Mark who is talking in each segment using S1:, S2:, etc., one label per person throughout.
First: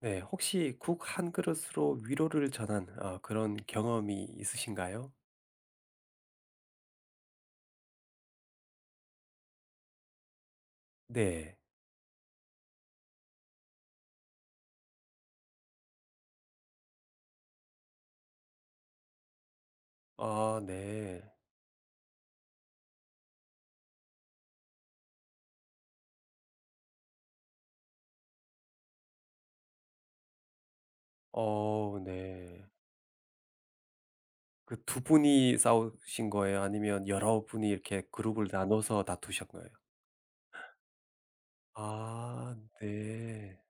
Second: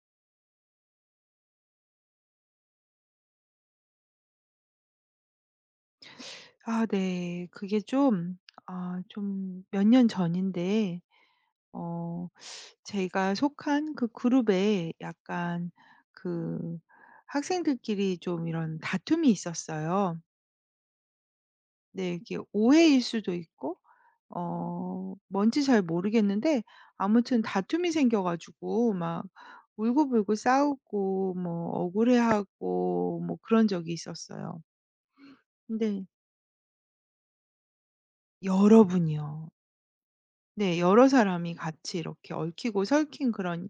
S1: 네. 혹시 국 한 그릇으로 위로를 전한 그런 경험이 있으신가요?
S2: 아 네. 그게 좀 몇 년 전인데
S1: 네.
S2: 어 제가 속한 그 그룹에 약간 그 학생들끼리 좀 이런 다툼이 있었어요.
S1: 아 네.
S2: 네 이게 오해일 수도 있고 뭔지 잘 모르겠는데 아무튼 다툼이 생겨 가지고 막 울고불고 싸우고 뭐
S1: 어 네.
S2: 억울해하고 뭐 그런 적이 있었어요.
S1: 그 두 분이
S2: 근데
S1: 싸우신 거예요? 아니면 여러 분이 이렇게 그룹을
S2: 여러
S1: 나눠서
S2: 분이요.
S1: 다투셨나요?
S2: 네. 여러 사람이 같이 이렇게
S1: 아
S2: 얽히고 설킨
S1: 네.
S2: 그런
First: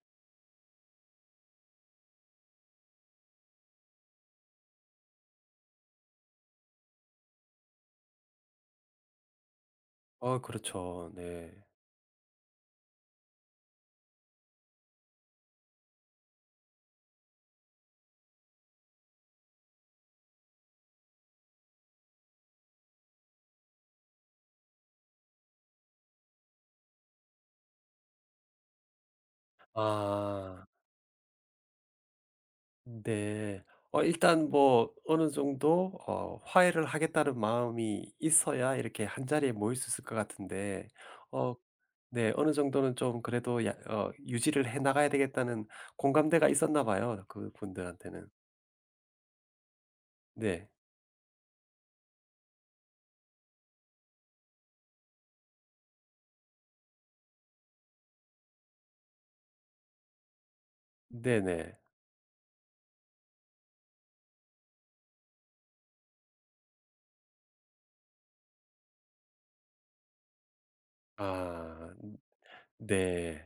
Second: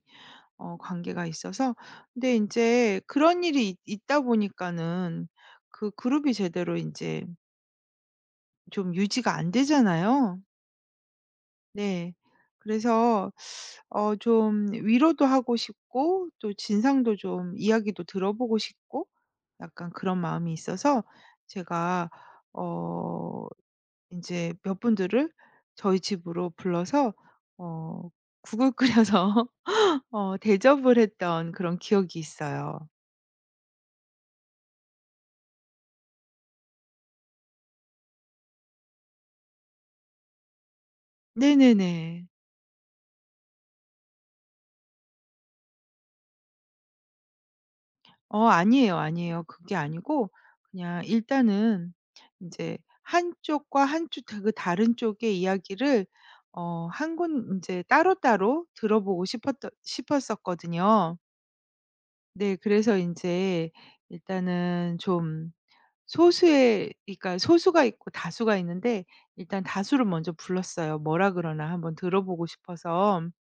S2: 관계가 있어서 근데 이제 그런 일이 있 있다 보니까는 그 그룹이 제대로 이제 좀 유지가 안 되잖아요.
S1: 아 그렇죠. 네.
S2: 네. 그래서 좀 위로도 하고 싶고 또 진상도 좀 이야기도 들어보고 싶고 약간 그런 마음이 있어서 제가 어 이제 몇 분들을 저희 집으로 불러서 어 국을 끓여서
S1: 아.
S2: 대접을 했던 그런 기억이 있어요.
S1: 네. 일단 뭐 어느 정도 화해를 하겠다는 마음이 있어야 이렇게 한자리에 모일 수 있을 것 같은데 어
S2: 네네네.
S1: 네. 어느 정도는 좀 그래도 야 유지를 해 나가야 되겠다는 공감대가 있었나 봐요, 그분들한테는.
S2: 어 아니에요, 아니에요. 그게 아니고
S1: 네.
S2: 그냥 일단은 이제 한쪽과 한쪽 다 그 다른 쪽의 이야기를 어 한 군 이제 따로따로 들어보고 싶었 싶었었거든요.
S1: 네네.
S2: 네 그래서 이제 일단은 좀 소수의 그러니까 소수가 있고 다수가 있는데 일단 다수를 먼저 불렀어요. 뭐라 그러나
S1: 아
S2: 한번 들어보고 싶어서.
S1: 네.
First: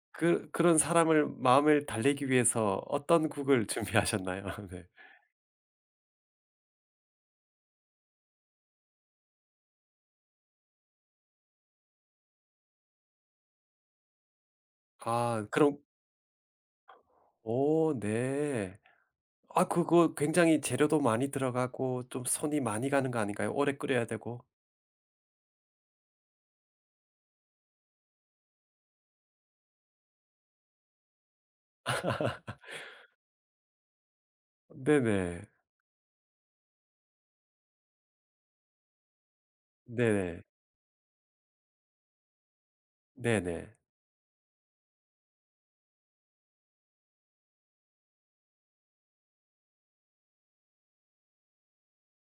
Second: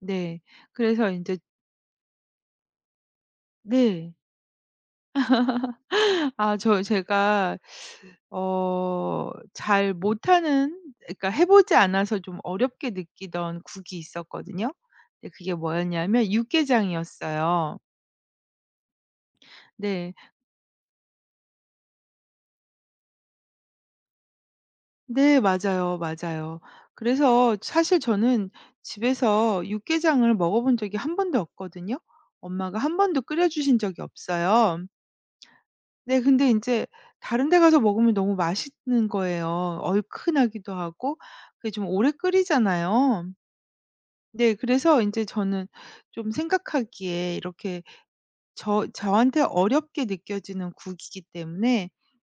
S2: 네.
S1: 그런
S2: 그래서 이
S1: 사람을
S2: 제
S1: 마음을 달래기 위해서 어떤 곡을
S2: 네.
S1: 준비하셨나요? 네.
S2: 제가 잘 못하는 그러니까 해 보지 않아서 좀 어렵게 느끼던 국이 있었거든요. 근데
S1: 아
S2: 그게
S1: 그럼
S2: 뭐였냐면 육개장이었어요.
S1: 오 네. 아
S2: 네.
S1: 그거 굉장히 재료도 많이 들어가고 좀 손이 많이 가는 거 아닌가요? 오래 끓여야 되고.
S2: 네 맞아요, 맞아요. 그래서 사실 저는 집에서 육개장을 먹어본 적이 한 번도 없거든요. 엄마가 한 번도 끓여 주신 적이 없어요.
S1: 네네.
S2: 네 근데 인제 다른 데 가서 먹으면 너무 맛있는 거예요.
S1: 네네.
S2: 얼큰하기도 하고 그게 좀 오래 끓이잖아요.
S1: 네네.
S2: 네 그래서 인제 저는 좀 생각하기에 이렇게 저한테 어렵게 느껴지는 국이기 때문에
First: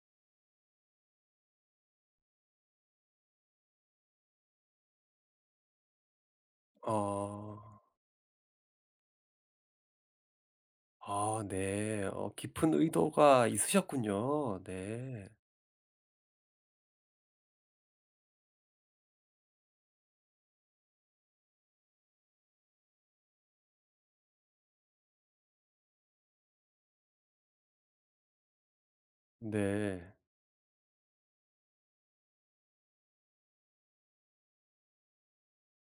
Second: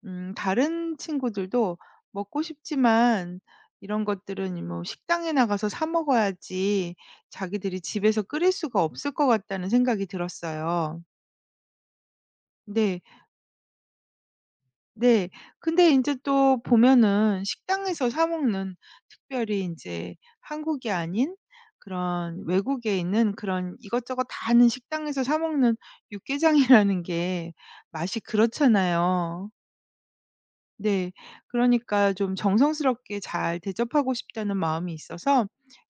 S2: 다른 친구들도 먹고 싶지만 이런 것들은 뭐 '식당에 나가서 사 먹어야지
S1: 어.
S2: 자기들이 집에서 끓일 수가 없을 것 같다.'는 생각이 들었어요.
S1: 아 네. 깊은
S2: 네.
S1: 의도가 있으셨군요. 네.
S2: 네. 근데 인제 또 보면은 식당에서 사 먹는 특별히 인제 한국이 아닌 그런 외국에 있는 그런 이것저것 다 하는 식당에서 사 먹는 육개장이라는 게 맛이 그렇잖아요.
S1: 네.
S2: 네. 그러니까 좀 정성스럽게 잘 대접하고 싶다는 마음이 있어서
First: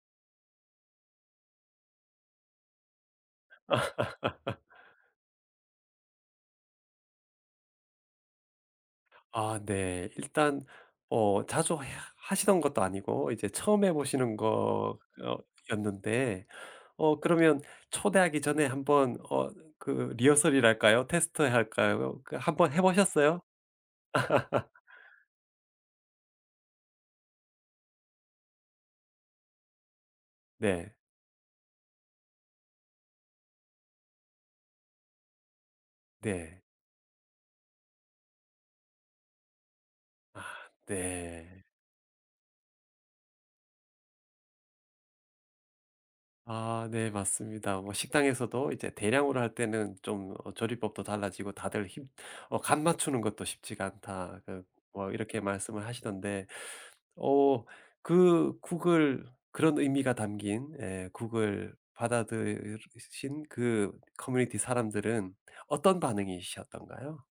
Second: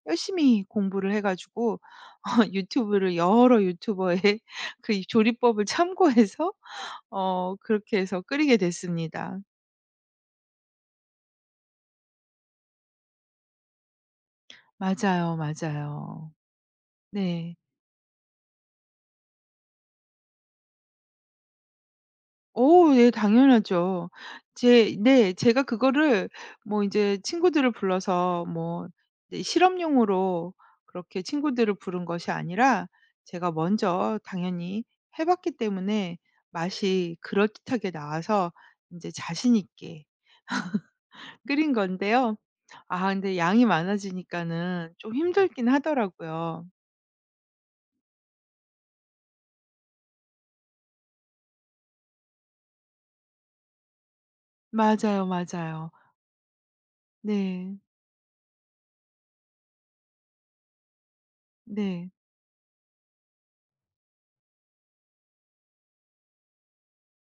S2: 열심히 공부를 해 가지고 유튜브를 여러 유튜버의 그 이 조리법을 참고해서 그렇게 해서 끓이게 됐습니다.
S1: 아 네. 일단 자주 하시던 것도 아니고 이제 처음 해 보시는 거
S2: 맞아요, 맞아요.
S1: 였는데
S2: 네.
S1: 그러면 초대하기 전에 한번 그 리허설이랄까요? 테스트 할까요? 그 한번 해
S2: 오, 예
S1: 보셨어요?
S2: 당연하죠. 제 네 제가 그거를 뭐 이제 친구들을 불러서 뭐 이제 실험용으로
S1: 네.
S2: 그렇게 친구들을 부른 것이 아니라 제가 먼저 당연히 해 봤기 때문에
S1: 네.
S2: 맛이 그럴듯하게 나와서 이제 자신 있게
S1: 아 네.
S2: 끓인 건데요. 아 근데 양이 많아지니까는 좀 힘들긴 하더라고요.
S1: 아 네 맞습니다. 뭐 식당에서도 이제 대량으로 할 때는 좀 조리법도 달라지고 다들 힘 "간 맞추는 것도 쉽지가 않다." 그 뭐
S2: 맞아요,
S1: 이렇게 말씀을
S2: 맞아요.
S1: 하시던데 어
S2: 네.
S1: 그 국을 그런 의미가 담긴 예 국을
S2: 네.
S1: 받아들이신 그 커뮤니티 사람들은 어떤 반응이셨던가요?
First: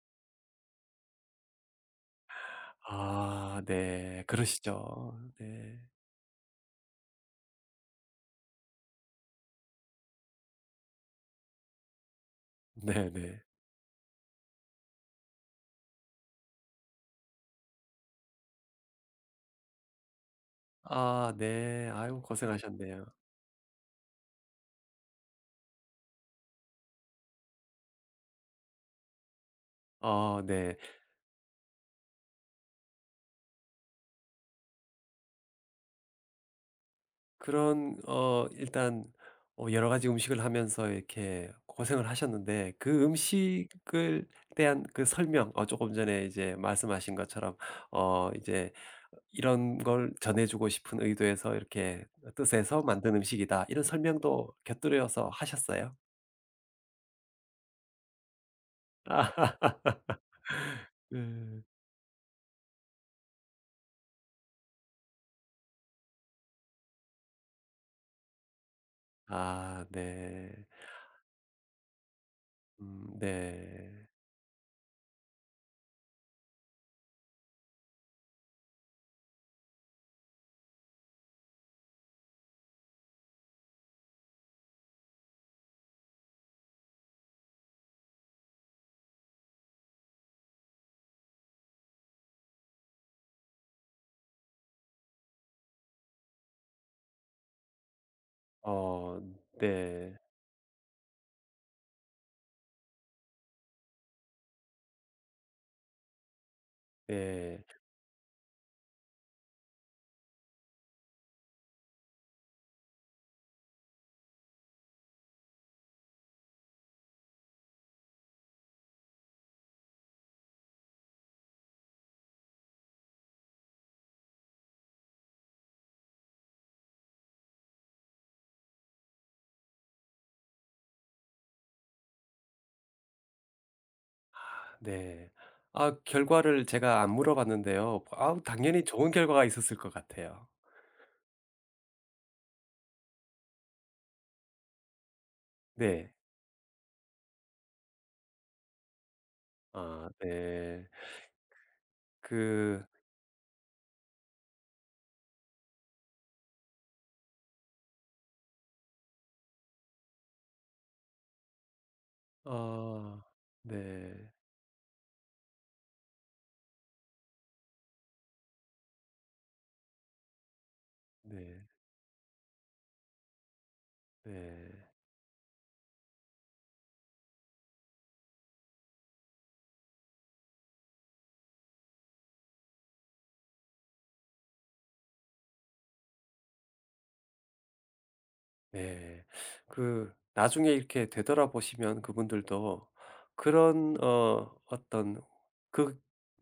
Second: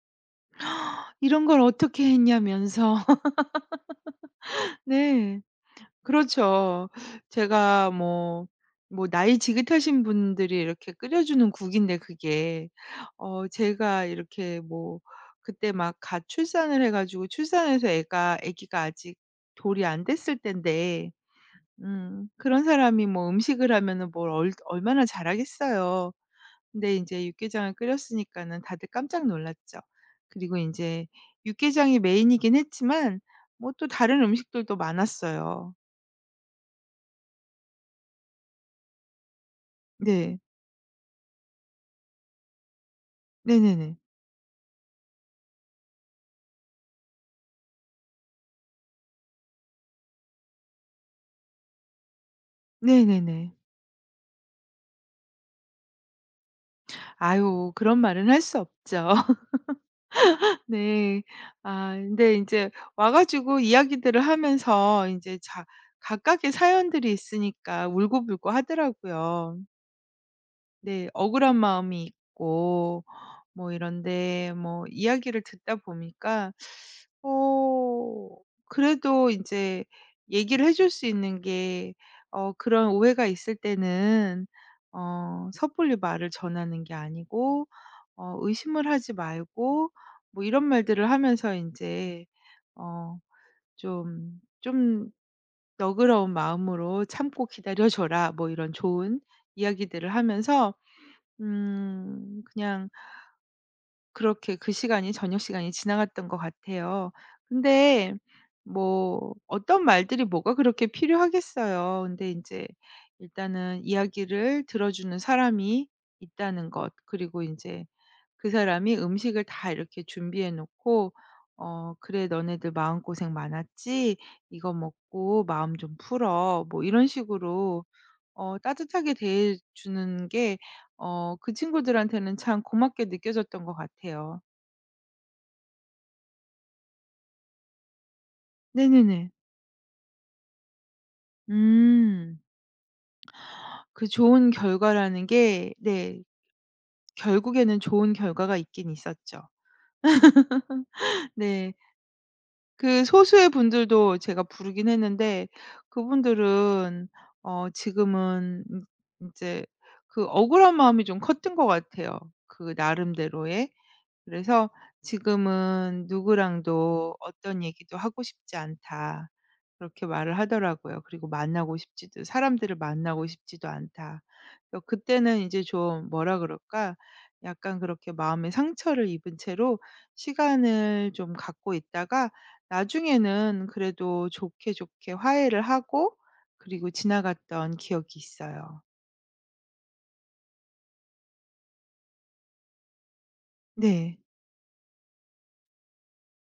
S2: 이런 걸 어떻게 했냐면서.
S1: 아 네. 그러시죠.
S2: 네.
S1: 네.
S2: 그렇죠. 제가 뭐 뭐 나이 지긋하신 분들이 이렇게 끓여 주는 국인데 그게
S1: 네네.
S2: 어 제가 이렇게 뭐 그때 막 갓 출산을 해 가지고 출산해서 애가 아기가 아직 돌이 안 됐을 때인데
S1: 아 네. 아유
S2: 그런 사람이
S1: 고생하셨네요.
S2: 뭐 음식을 하면은 뭘 얼 얼마나 잘하겠어요. 근데 인제 육개장을 끓였으니까는 다들 깜짝 놀랐죠.
S1: 어
S2: 그리고
S1: 네.
S2: 인제 육개장이 메인이긴 했지만 뭐 또 다른 음식들도 많았어요.
S1: 그런 일단 여러 가지
S2: 네.
S1: 음식을 하면서 이렇게 고생을 하셨는데 그
S2: 네네네.
S1: 음식을 대한 그 설명 조금 전에 이제 말씀하신 것처럼 이제 이런 걸 전해 주고 싶은 의도에서 이렇게 뜻에서 만든
S2: 네네네.
S1: 음식이다. 이런 설명도 곁들여서 하셨어요?
S2: 아유 그런 말은 할 수 없죠. 네.
S1: 네.
S2: 아 근데 인제 와 가지고 이야기들을 하면서 인제 자 각각의 사연들이 있으니까 울고불고 하더라고요.
S1: 아 네.
S2: 네. 억울한 마음이 있고 뭐
S1: 네.
S2: 이런데 뭐 이야기를 듣다 보니까 어 그래도 인제 얘기를 해줄 수 있는 게 그런 오해가 있을 때는 섣불리 말을 전하는 게 아니고 의심을 하지 말고 뭐 이런 말들을 하면서 인제 어 좀 너그러운 마음으로 "참고 기다려 줘라." 뭐 이런
S1: 어
S2: 좋은 이야기들을
S1: 네.
S2: 하면서 그냥 그렇게 그 시간이 저녁 시간이 지나갔던 것 같아요.
S1: 네.
S2: 근데 뭐 어떤 말들이 뭐가 그렇게 필요하겠어요. 근데 인제 일단은 이야기를 들어주는 사람이 있다는 것 그리고 인제 그 사람이 음식을 다 이렇게 준비해 놓고 "어 그래 너네들 마음고생 많았지? 이거 먹고 마음 좀 풀어." 뭐 이런 식으로 따뜻하게 대해 주는 게 그 친구들한테는 참 고맙게 느껴졌던 것 같아요.
S1: 네. 아 결과를 제가 안 물어봤는데요. 아우 당연히 좋은
S2: 네네네.
S1: 결과가 있었을 것 같아요.
S2: 음. 그 좋은 결과라는 게
S1: 네.
S2: 네 결국에는 좋은 결과가 있긴 있었죠.
S1: 아 네.
S2: 네.
S1: 그
S2: 그 소수의 분들도 제가 부르긴 했는데 그분들은 지금은 인 인제 그 억울한 마음이 좀 컸던 것 같아요, 그
S1: 어
S2: 나름대로의.
S1: 네.
S2: 그래서 지금은 누구랑도 "어떤 얘기도 하고 싶지 않다." 그렇게 말을 하더라고요. 그리고
S1: 네.
S2: "만나고 싶지도 사람들을 만나고 싶지도 않다." 그래서
S1: 네.
S2: 그때는 이제 좀 뭐라 그럴까? 약간 그렇게 마음에 상처를 입은 채로 시간을 좀 갖고 있다가 나중에는 그래도 좋게, 좋게 화해를 하고 그리고 지나갔던 기억이 있어요.
S1: 네. 그 나중에 이렇게 되돌아보시면 그분들도 그런
S2: 네.
S1: 어떤 그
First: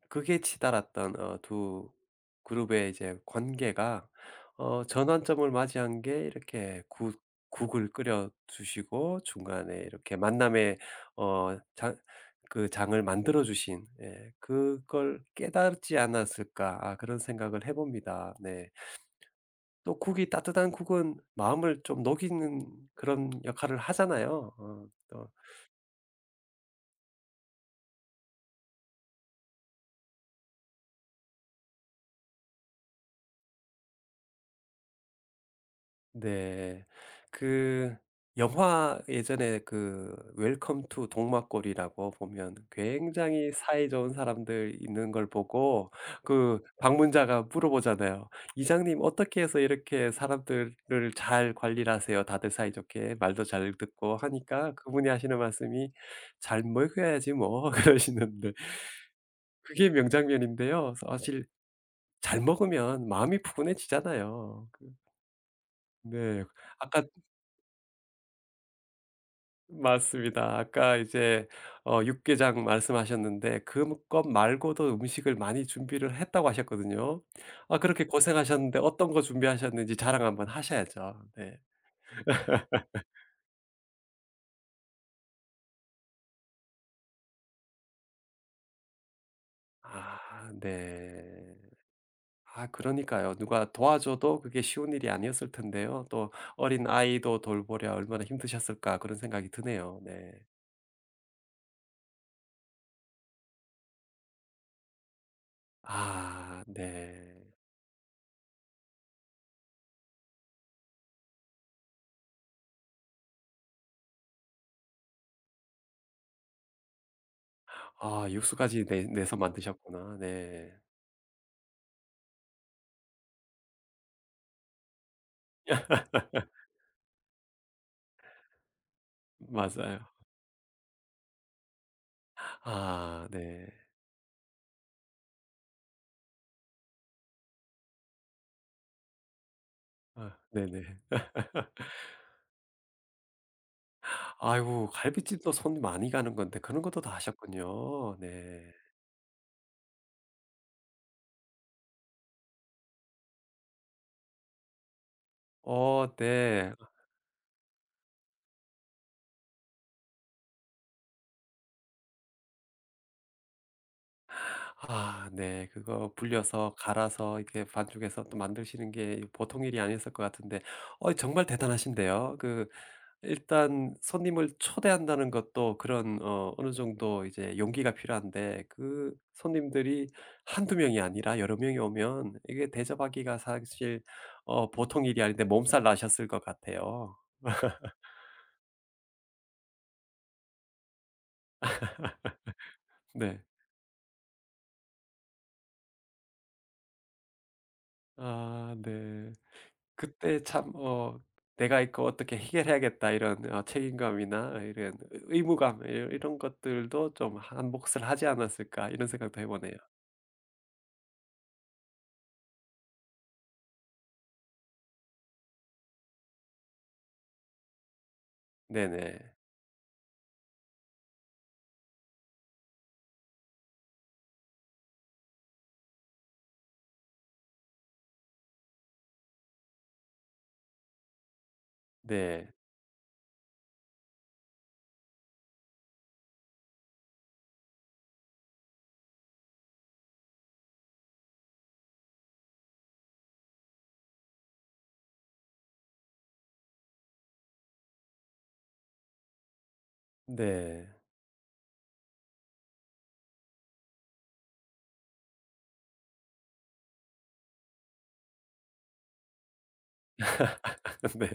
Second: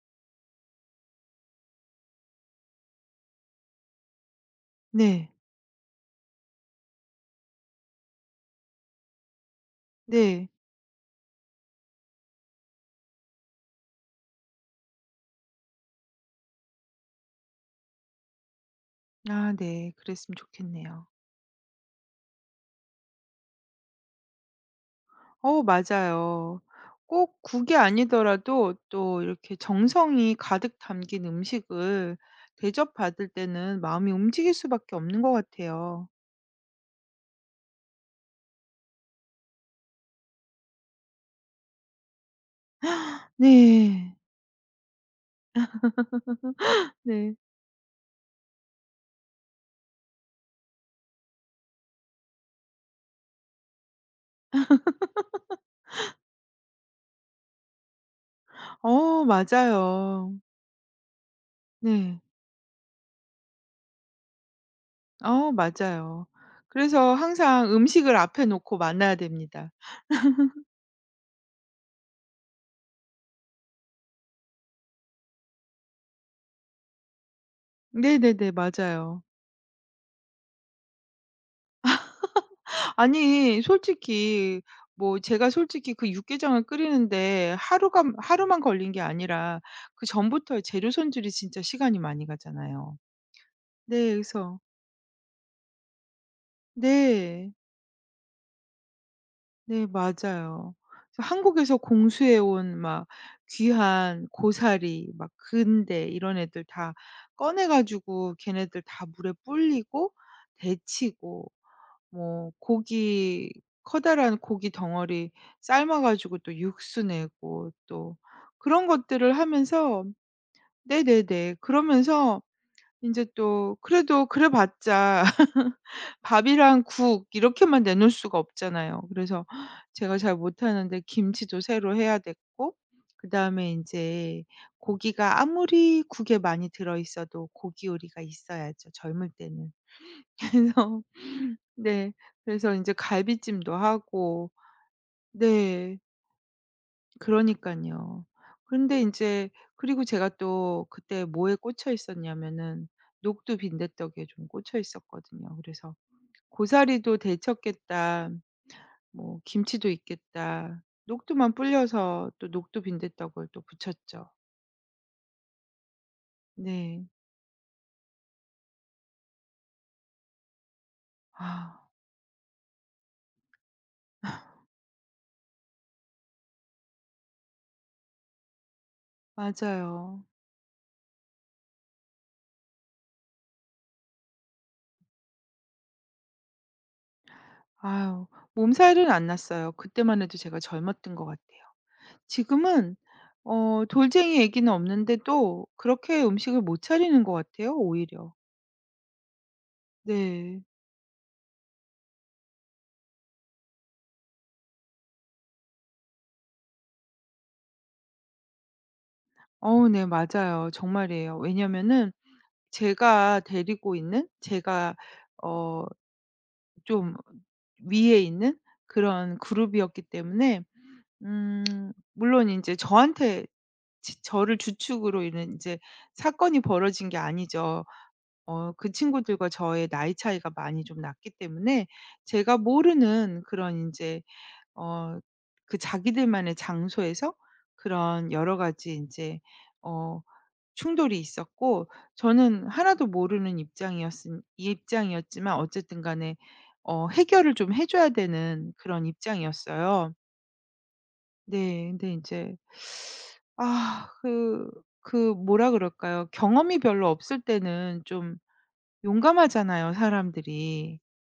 S1: 극에 치달았던 두 그룹의 이제 관계가
S2: 네.
S1: 전환점을 맞이한 게 이렇게 국 국을 끓여 주시고 중간에 이렇게
S2: 네.
S1: 만남의 장 그 장을 만들어 주신 예 '그걸 깨닫지 않았을까.' 아 그런 생각을 해 봅니다. 네.
S2: 아 네.
S1: 또 국이
S2: 그랬으면
S1: 따뜻한
S2: 좋겠네요.
S1: 국은 마음을 좀 녹이는 그런 역할을 하잖아요. 또
S2: 어 맞아요. 꼭 국이 아니더라도 또 이렇게 정성이 가득 담긴 음식을 대접받을 때는 마음이 움직일 수밖에 없는 것 같아요.
S1: 네. 그 영화 예전에 그 웰컴 투 동막골이라고 보면 굉장히 사이 좋은
S2: 네.
S1: 사람들 있는 걸 보고 그
S2: 네.
S1: 방문자가 물어보잖아요. "이장님 어떻게 해서 이렇게 사람들을 잘 관리를 하세요? 다들 사이좋게 말도 잘 듣고." 하니까 그분이 하시는 말씀이 "잘 먹여야지 뭐." 그러시는데
S2: 어
S1: 그게
S2: 맞아요.
S1: 명장면인데요. 네. 사실
S2: 네.
S1: 잘 먹으면 마음이 푸근해지잖아요.
S2: 어 맞아요.
S1: 네. 아까
S2: 그래서 항상 음식을 앞에 놓고 만나야 됩니다.
S1: 맞습니다. 아까 이제 육개장 말씀하셨는데 그 것 말고도 음식을 많이 준비를 했다고 하셨거든요. 아 그렇게
S2: 네네네.
S1: 고생하셨는데 어떤 거
S2: 맞아요.
S1: 준비하셨는지 자랑 한번 하셔야죠. 네.
S2: 아니 솔직히 뭐 제가 솔직히 그 육개장을 끓이는데 하루가 하루만 걸린 게 아니라
S1: 아
S2: 그전부터 재료 손질이
S1: 네.
S2: 진짜 시간이 많이
S1: 아
S2: 가잖아요.
S1: 그러니까요. 누가
S2: 네
S1: 도와줘도
S2: 그래서
S1: 그게 쉬운 일이 아니었을 텐데요. 또 어린 아이도
S2: 네.
S1: 돌보랴 얼마나 힘드셨을까 그런 생각이
S2: 네
S1: 드네요. 네.
S2: 맞아요. 그래서 한국에서 공수해 온 막 귀한 고사리 막 근대 이런
S1: 아
S2: 애들 다
S1: 네.
S2: 꺼내 가지고 걔네들 다 물에 불리고 데치고 뭐 고기 커다란 고기 덩어리 삶아 가지고 또 육수 내고 또
S1: 아 육수까지
S2: 그런
S1: 내
S2: 것들을
S1: 내서
S2: 하면서
S1: 만드셨구나. 네.
S2: 네네네. 그러면서 인제 또 그래도 그래 봤자 밥이랑 국 이렇게만 내놓을 수가 없잖아요. 그래서
S1: 맞아요.
S2: 제가 잘 못하는데 김치도 새로 해야 됐고
S1: 아 네.
S2: 그다음에 인제 고기가 아무리 국에 많이 들어 있어도 고기 요리가 있어야죠, 젊을 때는.
S1: 아 네네.
S2: 그래서 네. 그래서 이제 갈비찜도 하고
S1: 아이고 갈비찜도 손
S2: 네.
S1: 많이 가는 건데 그런 것도 다
S2: 그러니까
S1: 하셨군요.
S2: 요
S1: 네.
S2: 근데 이제 그리고 제가 또 그때 뭐에 꽂혀 있었냐면은 녹두 빈대떡에 좀 꽂혀 있었거든요. 그래서
S1: 어 네.
S2: '고사리도 데쳤겠다. 뭐 김치도 있겠다.' 녹두만 불려서 또 녹두 빈대떡을 또 부쳤죠.
S1: 아 네. 그거 불려서
S2: 네.
S1: 갈아서 이렇게 반죽해서 또 만드시는 게 보통 일이 아니었을 것 같은데 정말
S2: 아
S1: 대단하신데요. 그 일단 손님을 초대한다는 것도 그런 어느 정도 이제 용기가 필요한데 그 손님들이
S2: 맞아요.
S1: 한두 명이 아니라 여러 명이 오면 이게 대접하기가 사실 보통 일이 아닌데 몸살 나셨을 것 같아요.
S2: 아유 몸살은 안 났어요. 그때만 해도 제가 젊었던 것 같아요. 지금은
S1: 네.
S2: 돌쟁이 얘기는 없는데 또 그렇게 음식을 못 차리는 것 같아요 오히려.
S1: 아 네. 그때
S2: 네.
S1: 참 '내가 이거 어떻게 해결해야겠다.' 이런 책임감이나 이런 의 의무감 이 이런 것들도 좀 '한 몫을 하지 않았을까.' 이런 생각도 해 보네요.
S2: 어 네 맞아요. 정말이에요. 왜냐면은 제가 어 좀 위에 있는
S1: 네네.
S2: 그런 그룹이었기 때문에 물론 이제 저한테 지 저를 주축으로 이런 이제 사건이 벌어진 게 아니죠. 어 그 친구들과 저의 나이 차이가 많이 좀 났기 때문에
S1: 네.
S2: 제가 모르는 그런 이제 어 그 자기들만의 장소에서 그런 여러 가지 이제 어 충돌이 있었고 저는 하나도 모르는 입장이었은 입장이었지만 어쨌든 간에 해결을 좀 해 줘야 되는 그런 입장이었어요.
S1: 네.
S2: 네. 근데 이제 아 그 그 뭐라 그럴까요? 경험이 별로 없을 때는 좀 용감하잖아요, 사람들이.
S1: 네.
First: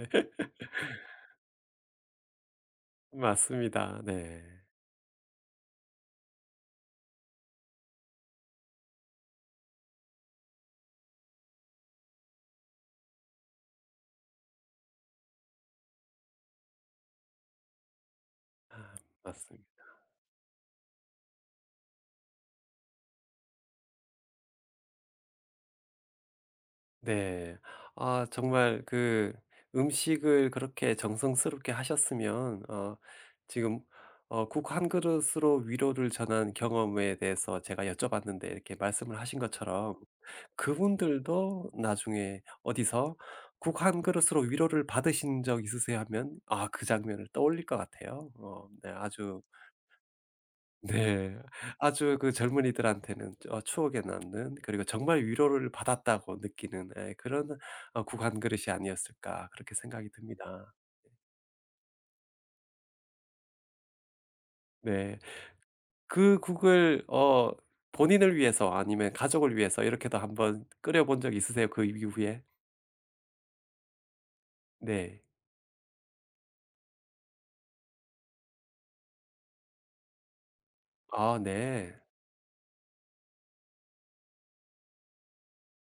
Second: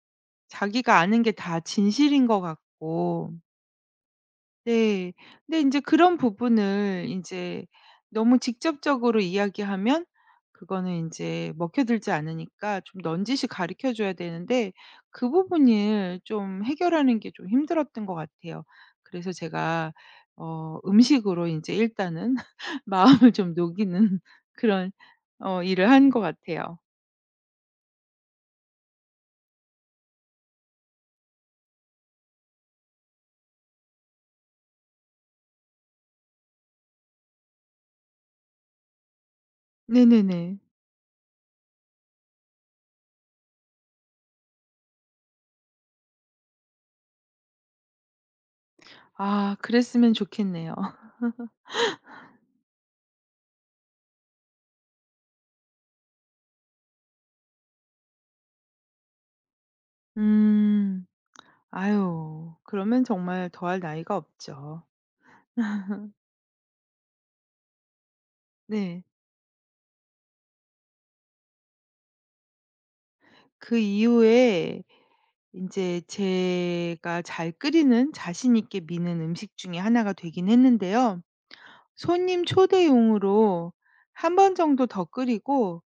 S2: 자기가 아는 게 다 진실인 것 같고.
S1: 맞습니다. 네.
S2: 네. 근데 인제 그런 부분을 인제 너무 직접적으로 이야기하면 그거는 인제 먹혀들지 않으니까 좀 넌지시 가르쳐 줘야 되는데 그 부분을 좀 해결하는 게 좀 힘들었던 것 같아요.
S1: 아
S2: 그래서
S1: 맞습니다.
S2: 제가 음식으로 인제 일단은 마음을 좀 녹이는 그런 일을 한 것 같아요.
S1: 네. 아 정말 그 음식을 그렇게 정성스럽게 하셨으면 지금 국 한 그릇으로 위로를 전한 경험에 대해서 제가 여쭤봤는데 이렇게 말씀을 하신 것처럼
S2: 네네네.
S1: 그분들도 나중에 어디서 "국 한 그릇으로 위로를 받으신 적 있으세요?" 하면 아 그 장면을 떠올릴 것 같아요. 네. 아주
S2: 아 그랬으면 좋겠네요.
S1: 네. 아주 그 젊은이들한테는 추억에 남는 그리고 정말 위로를 받았다고 느끼는 예 그런 국 한 그릇이 아니었을까 그렇게 생각이 듭니다.
S2: 음. 아유. 그러면 정말 더할 나위가 없죠.
S1: 네. 그 국을 본인을 위해서
S2: 네.
S1: 아니면 가족을 위해서 이렇게도 한번 끓여 본 적 있으세요? 그 이후에?
S2: 그 이후에
S1: 네.
S2: 인제 제가 잘 끓이는 자신 있게 미는 음식 중에 하나가 되긴 했는데요.
S1: 아 네.
S2: 손님 초대용으로 한 번 정도 더 끓이고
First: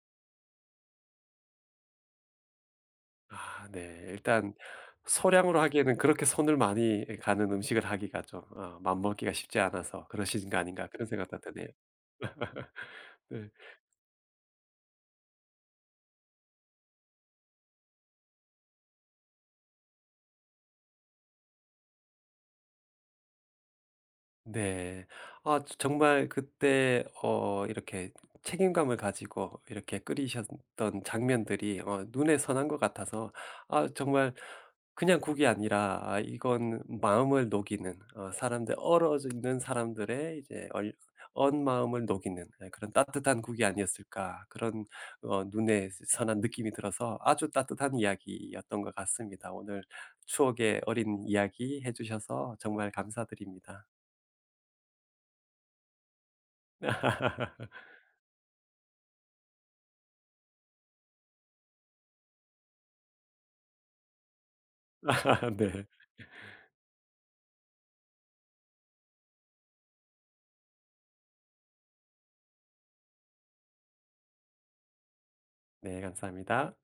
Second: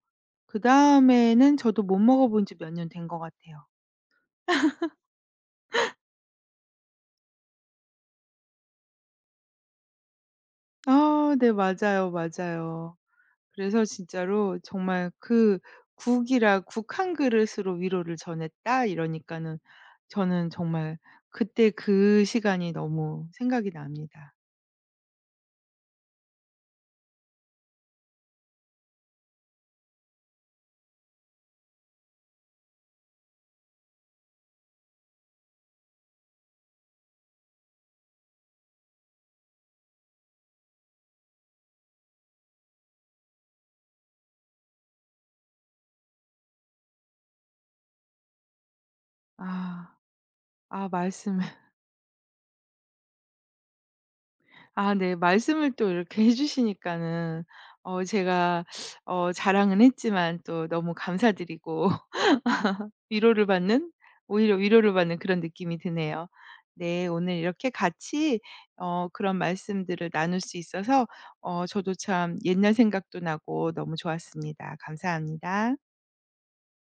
S2: 그다음에는 저도 못 먹어 본지 몇 년 된 것 같아요.
S1: 아 네. 일단 소량으로 하기에는 그렇게 손을 많이 가는 음식을 하기가 좀 맘먹기가 쉽지 않아서 그러신 거 아닌가 그런
S2: 아
S1: 생각도
S2: 네.
S1: 드네요.
S2: 맞아요, 맞아요.
S1: 네.
S2: 그래서 진짜로 정말 그 "국이라 "국 한 그릇으로 위로를 전했다." 이러니까는 저는 정말 그때 그 시간이 너무 생각이 납니다.
S1: 네. 아 저 정말 그때 이렇게 책임감을 가지고 이렇게 끓이셨던 장면들이 눈에 선한 것 같아서 아 정말 그냥 국이 아니라 아 이건 마음을 녹이는 사람들 얼어져 있는 사람들의 이제 얼 언 마음을 녹이는 예 그런 따뜻한 국이 아니었을까 그런 눈에 선한 느낌이 들어서 아주 따뜻한 이야기였던 것 같습니다. 오늘
S2: 아.
S1: 추억의
S2: 아
S1: 어린
S2: 말씀을
S1: 이야기 해 주셔서 정말 감사드립니다.
S2: 아 네. 말씀을 또 이렇게 해 주시니까는 제가 자랑은 했지만 또 너무 감사드리고 위로를 받는 오히려 위로를 받는 그런 느낌이
S1: 네.
S2: 드네요. 네. 오늘 이렇게 같이 그런 말씀들을 나눌 수 있어서 저도 참 옛날 생각도 나고 너무 좋았습니다. 감사합니다.
S1: 네 감사합니다.